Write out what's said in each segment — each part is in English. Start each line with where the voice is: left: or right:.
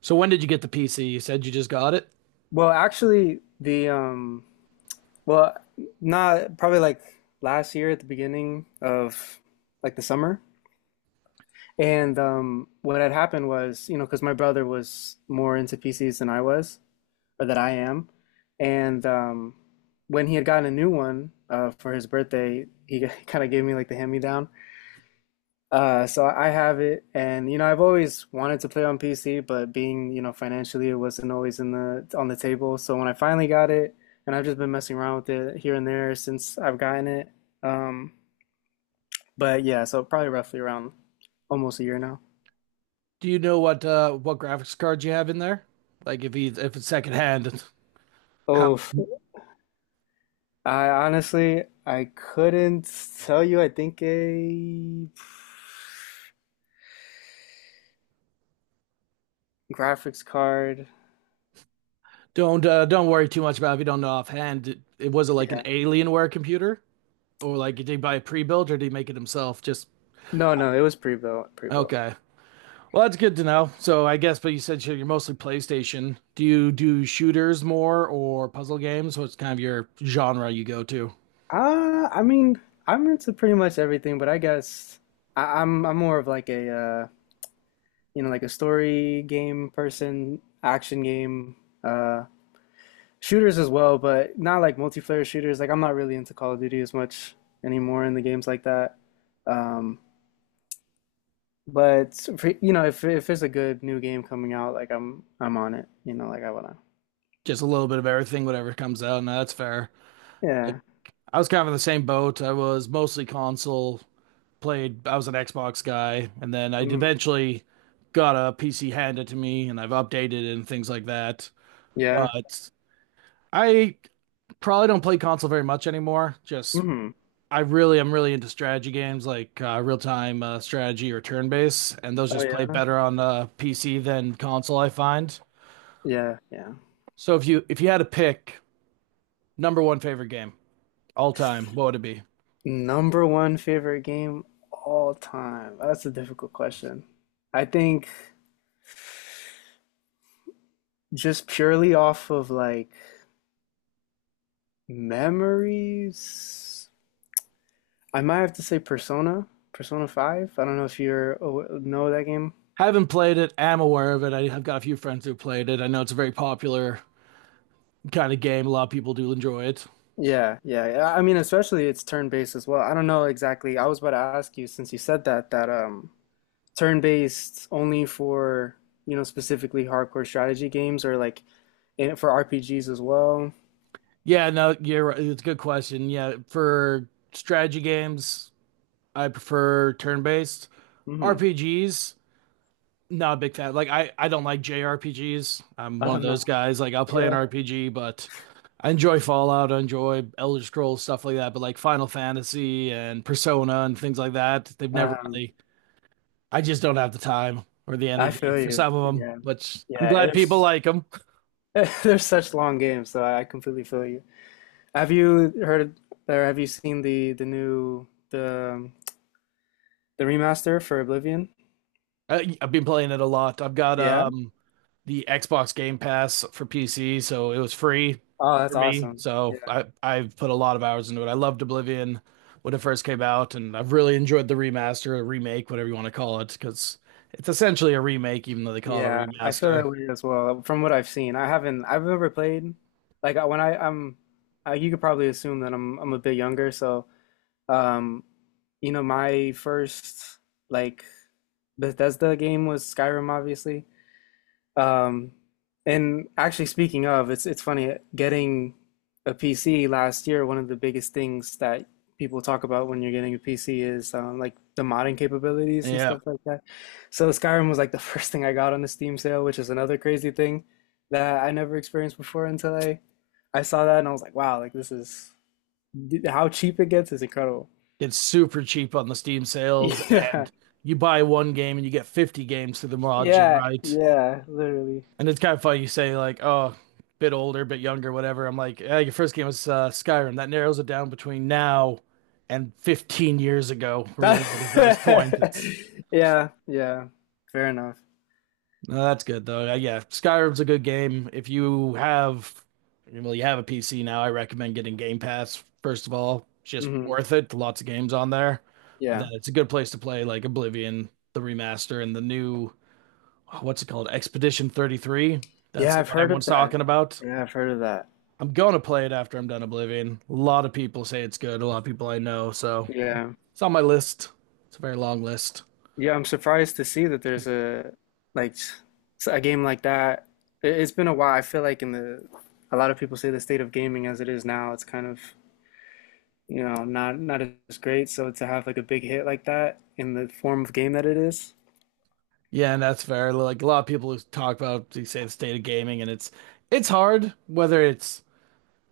right: So when did you get the PC? You said you just got it.
left: Well, actually, the well, not probably like last year at the beginning of like the summer. And what had happened was, you know, because my brother was more into PCs than I was, or that I am. And when he had gotten a new one for his birthday, he kind of gave me like the hand-me-down. So I have it, and you know, I've always wanted to play on PC, but being, you know, financially, it wasn't always in the on the table. So when I finally got it, and I've just been messing around with it here and there since I've gotten it. Um, but yeah, so probably roughly around almost a year now.
right: Do you know what what graphics cards you have in there? Like if it's secondhand, how
left: Oh, I couldn't tell you. I think a graphics card.
right: don't worry too much about it if you don't know offhand. It was it like an
left: Yeah.
right: Alienware computer, or like did he buy a pre-built or did he make it himself? Just
left: No, no, it was pre-built, pre-built.
right: Okay. Well, that's good to know. So I guess, but you said you're mostly PlayStation. Do you do shooters more or puzzle games? What's kind of your genre you go to?
left: I mean, I'm into pretty much everything, but I guess I'm more of like a you know, like a story game person, action game, uh, shooters as well, but not like multiplayer shooters. Like I'm not really into Call of Duty as much anymore in the games like that. Um, but for, you know, if there's a good new game coming out, like I'm on it. You know, like I wanna.
right: Just a little bit of everything, whatever comes out. No, that's fair. Like
left: Yeah.
right: I was kind of in the same boat. I was mostly console, played, I was an Xbox guy, and then I
left: Hmm.
right: eventually got a PC handed to me and I've updated it and things like that.
left: Yeah.
right: But I probably don't play console very much anymore. Just
left: Hmm.
right: I really I am really into strategy games like real-time strategy or turn-based, and those
left: Oh
right: just play
left: yeah.
right: better on PC than console, I find.
left: Yeah. Yeah.
right: So if you had to pick number one favorite game all time, what would it be?
left: Number one favorite game all time. That's a difficult question. I think just purely off of like memories, I might have to say Persona, Persona 5. I don't know if you're know that game.
right: Haven't played it. Am aware of it. I have got a few friends who played it. I know it's a very popular kind of game. A lot of people do enjoy it.
left: Yeah, yeah, yeah. I mean, especially it's turn-based as well. I don't know exactly. I was about to ask you since you said that turn-based only for, you know, specifically hardcore strategy games or like in for RPGs as well.
right: Yeah, no, you're right. It's a good question. Yeah, for strategy games, I prefer turn-based.
left: Hmm.
right: RPGs, not a big fan. Like I don't like JRPGs. I'm
left: I
right: one of
left: don't know.
right: those guys. Like I'll play an
left: Yeah.
right: RPG, but I enjoy Fallout, I enjoy Elder Scrolls, stuff like that. But like Final Fantasy and Persona and things like that, they've never
left: Um,
right: really— I just don't have the time or the
left: I
right: energy
left: feel
right: for
left: you.
right: some of them,
left: Yeah.
right: but I'm
left: Yeah,
right: glad people
left: it's
right: like them.
left: there's such long games, so I completely feel you. Have you heard or have you seen the new the the remaster for Oblivion?
right: I've been playing it a lot. I've got
left: Yeah.
right: the Xbox Game Pass for PC, so it was free
left: Oh, that's
right: for me.
left: awesome.
right: So
left: Yeah.
right: I've put a lot of hours into it. I loved Oblivion when it first came out, and I've really enjoyed the remaster, or remake, whatever you want to call it, because it's essentially a remake, even though they call it a
left: Yeah, I feel
right: remaster.
left: that way as well. From what I've seen, I've never played like I- when I I'm I, you could probably assume that I'm a bit younger, so um you know my first like Bethesda game was Skyrim obviously. Um, and actually, speaking of, it's funny getting a PC last year. One of the biggest things that people talk about when you're getting a PC is like the modding capabilities and
right: Yeah,
left: stuff like that. So Skyrim was like the first thing I got on the Steam sale, which is another crazy thing that I never experienced before until I saw that and I was like, wow, like this is how cheap it gets is incredible.
right: it's super cheap on the Steam sales,
left: Yeah,
right: and you buy one game and you get 50 games through the mod, you're
left: yeah,
right: right.
left: yeah, literally.
right: And it's kind of funny you say like, oh, bit older, bit younger, whatever. I'm like, yeah, your first game was Skyrim. That narrows it down between now and 15 years ago or whatever it is at this point. It's—
left: Yeah, yeah, fair enough.
right: no, that's good though. Yeah, Skyrim's a good game. If you have, well, you have a PC now, I recommend getting Game Pass first of all. Just
left: Hmm.
right: worth it. Lots of games on there. But then
left: Yeah.
right: it's a good place to play like Oblivion, the remaster, and the new, what's it called? Expedition 33. That's
left: Yeah,
right: the
left: I've
right: one
left: heard of
right: everyone's
left: that.
right: talking about.
left: Yeah, I've heard of that.
right: I'm gonna play it after I'm done Oblivion. A lot of people say it's good. A lot of people I know, so
left: Yeah.
right: it's on my list. It's a very long list.
left: Yeah, I'm surprised to see that there's like s- a game like that. It's been a while. I feel like in the a lot of people say the state of gaming as it is now, it's kind of, you know, not as great. So to have like a big hit like that in the form of game that it is.
right: Yeah, and that's fair. Like a lot of people who talk about they say the state of gaming, and it's hard whether it's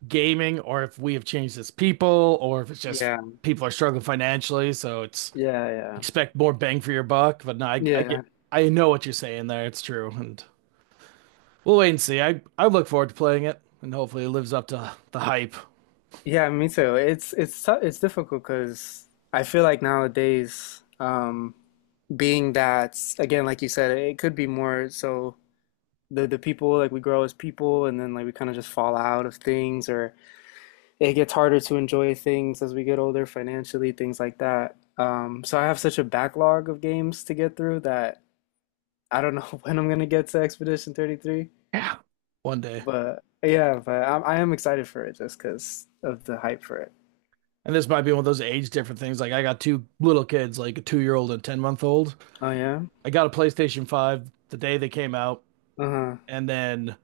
right: gaming or if we have changed as people or if it's just
left: Yeah.
right: people are struggling financially. So it's
left: Yeah, yeah.
right: expect more bang for your buck. But no, I get—
left: Yeah,
right: I know what you're saying there. It's true, and we'll wait and see. I look forward to playing it, and hopefully it lives up to the hype.
left: yeah, me too. It's it's difficult because I feel like nowadays, being that again, like you said, it could be more so the people like we grow as people, and then like we kind of just fall out of things, or it gets harder to enjoy things as we get older financially, things like that. So I have such a backlog of games to get through that I don't know when I'm gonna get to Expedition 33,
right: Yeah. One day.
left: but yeah, I am excited for it just because of the hype for it.
right: And this might be one of those age different things. Like I got two little kids, like a 2 year old and a 10 month old.
left: Oh yeah?
right: I got a PlayStation Five the day they came out,
left: Uh-huh.
right: and then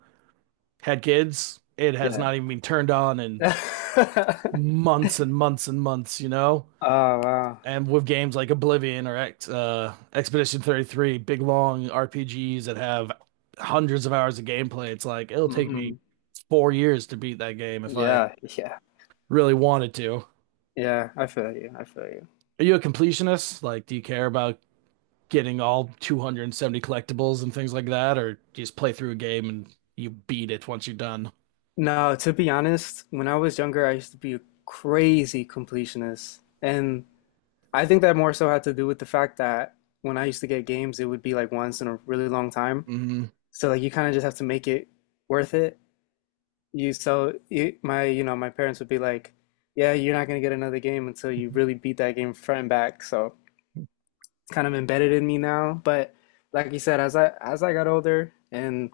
right: had kids. It has
left: Yeah.
right: not even been turned on in months and months and months, you know.
left: Oh wow.
right: And with games like Oblivion or Expedition 33, big long RPGs that have hundreds of hours of gameplay, it's like it'll take
left: Hmm.
right: me 4 years to beat that game if I
left: Yeah, yeah.
right: really wanted to.
left: Yeah, I feel you. I feel you.
right: Are you a completionist? Like, do you care about getting all 270 collectibles and things like that, or you just play through a game and you beat it once you're done.
left: No, to be honest, when I was younger, I used to be a crazy completionist. And I think that more so had to do with the fact that when I used to get games, it would be like once in a really long time.
right: Mm-hmm.
left: So like you kind of just have to make it worth it. You so it, my you know my parents would be like, "Yeah, you're not gonna get another game until you really beat that game front and back." So it's kind of embedded in me now. But like you said, as I got older and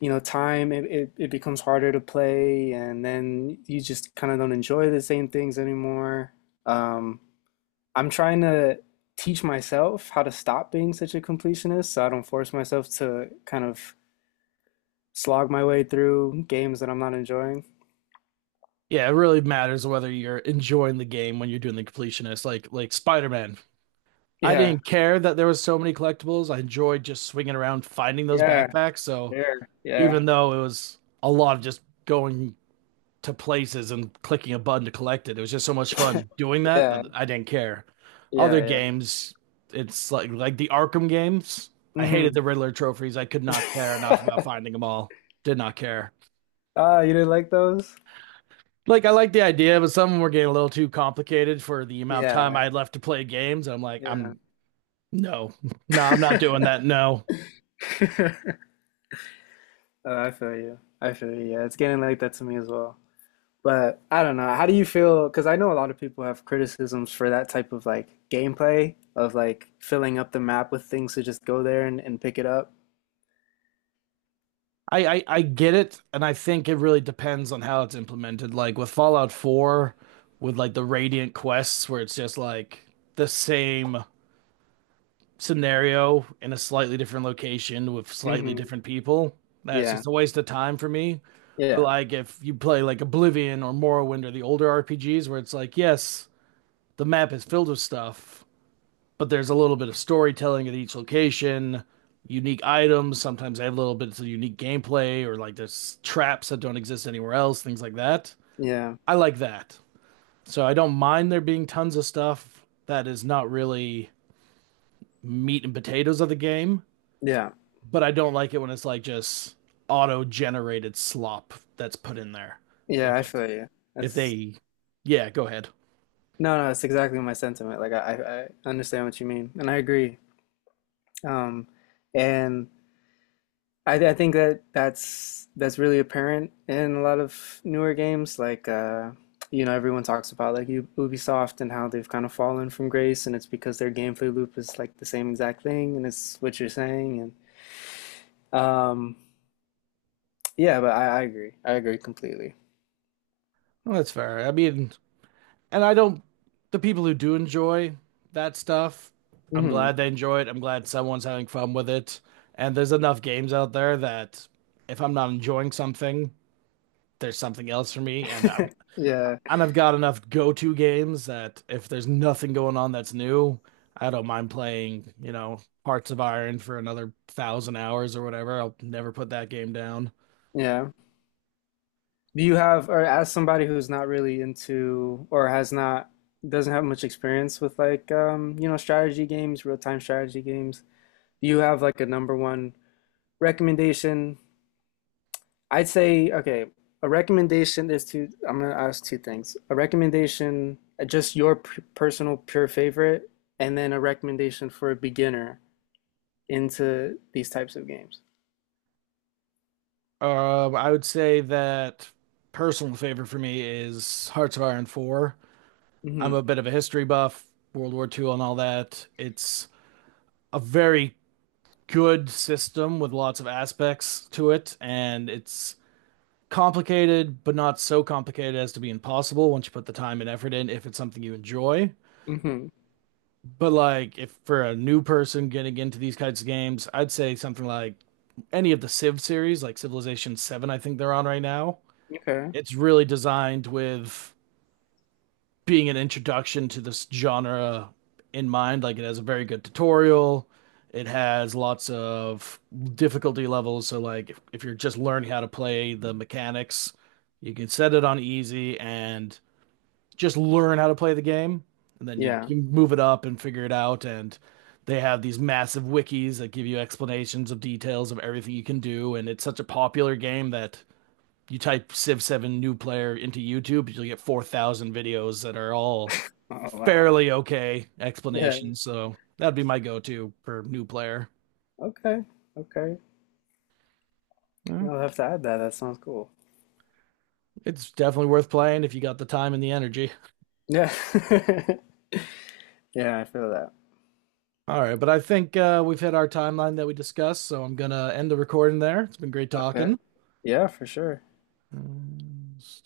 left: you know, time, it becomes harder to play, and then you just kind of don't enjoy the same things anymore. Um, I'm trying to teach myself how to stop being such a completionist so I don't force myself to kind of slog my way through games that I'm not enjoying.
right: Yeah, it really matters whether you're enjoying the game when you're doing the completionist. Like Spider-Man, I
left: Yeah,
right: didn't care that there was so many collectibles. I enjoyed just swinging around finding those
left: yeah,
right: backpacks. So
left: there, yeah,
right: even though it was a lot of just going to places and clicking a button to collect it. It was just so much fun doing that
left: yeah,
right: that I didn't care. Other
left: yeah, yeah.
right: games, it's like the Arkham games. I hated the
left: Hmm.
right: Riddler trophies. I could not care enough about finding them all. Did not care.
left: Ah, you didn't like those?
right: Like I like the idea, but some of them were getting a little too complicated for the amount of time I
left: Yeah,
right: had left to play games. I'm like,
left: yeah.
right: I'm no, no, I'm not doing that. No.
left: I feel you. I feel you. Yeah, it's getting like that to me as well. But I don't know. How do you feel? Because I know a lot of people have criticisms for that type of like gameplay of like filling up the map with things to just go there and pick it up.
right: I get it, and I think it really depends on how it's implemented. Like with Fallout 4, with like the Radiant quests, where it's just like the same scenario in a slightly different location with slightly
left: Hmm.
right: different people. That's
left: Yeah.
right: just a waste of time for me. But
left: Yeah.
right: like if you play like Oblivion or Morrowind or the older RPGs, where it's like, yes, the map is filled with stuff, but there's a little bit of storytelling at each location, unique items. Sometimes they have little bits of unique gameplay or like there's traps that don't exist anywhere else, things like that.
left: Yeah.
right: I like that. So I don't mind there being tons of stuff that is not really meat and potatoes of the game,
left: Yeah.
right: but I don't like it when it's like just auto generated slop that's put in there. If
left: Yeah. I
right: it's
left: feel you.
right: if
left: That's
right: they yeah, go ahead.
left: no, no. It's exactly my sentiment. Like I understand what you mean, and I agree. Um, and I think that that's really apparent in a lot of newer games. Like you know, everyone talks about like Ubisoft and how they've kind of fallen from grace, and it's because their gameplay loop is like the same exact thing, and it's what you're saying. And yeah, but I agree. I agree completely.
right: Well, that's fair. I mean, and I don't the people who do enjoy that stuff, I'm
left: Hmm.
right: glad they enjoy it. I'm glad someone's having fun with it. And there's enough games out there that if I'm not enjoying something, there's something else for me.
left: Yeah,
right: And I've got enough go-to games that if there's nothing going on that's new, I don't mind playing, you know, Hearts of Iron for another thousand hours or whatever. I'll never put that game down.
left: yeah. Do you have, or as somebody who's not really into, or has not, doesn't have much experience with like, you know, strategy games, real-time strategy games, do you have like a number one recommendation, I'd say okay. A recommendation is to I'm gonna ask two things. A recommendation, just your p personal pure favorite, and then a recommendation for a beginner into these types of games.
right: I would say that personal favorite for me is Hearts of Iron 4. I'm
left: Hmm.
right: a bit of a history buff, World War Two and all that. It's a very good system with lots of aspects to it, and it's complicated, but not so complicated as to be impossible once you put the time and effort in if it's something you enjoy.
left: Hmm.
right: But like if for a new person getting into these kinds of games, I'd say something like any of the Civ series, like Civilization 7, I think they're on right now.
left: Okay.
right: It's really designed with being an introduction to this genre in mind. Like it has a very good tutorial. It has lots of difficulty levels. So like if you're just learning how to play the mechanics, you can set it on easy and just learn how to play the game. And then you
left: Yeah.
right: can move it up and figure it out. And they have these massive wikis that give you explanations of details of everything you can do. And it's such a popular game that you type Civ 7 new player into YouTube, you'll get 4,000 videos that are all
left: Oh wow.
right: fairly okay
left: Yeah.
right: explanations. So that'd be my go to for new player.
left: Okay. Okay.
right: Well,
left: You'll have to add that. That sounds cool.
right: it's definitely worth playing if you got the time and the energy.
left: Yeah. Yeah, I feel that.
right: All right, but I think we've hit our timeline that we discussed, so I'm gonna end the recording there. It's been great
left: Okay.
right: talking.
left: Yeah, for sure.
right: Um,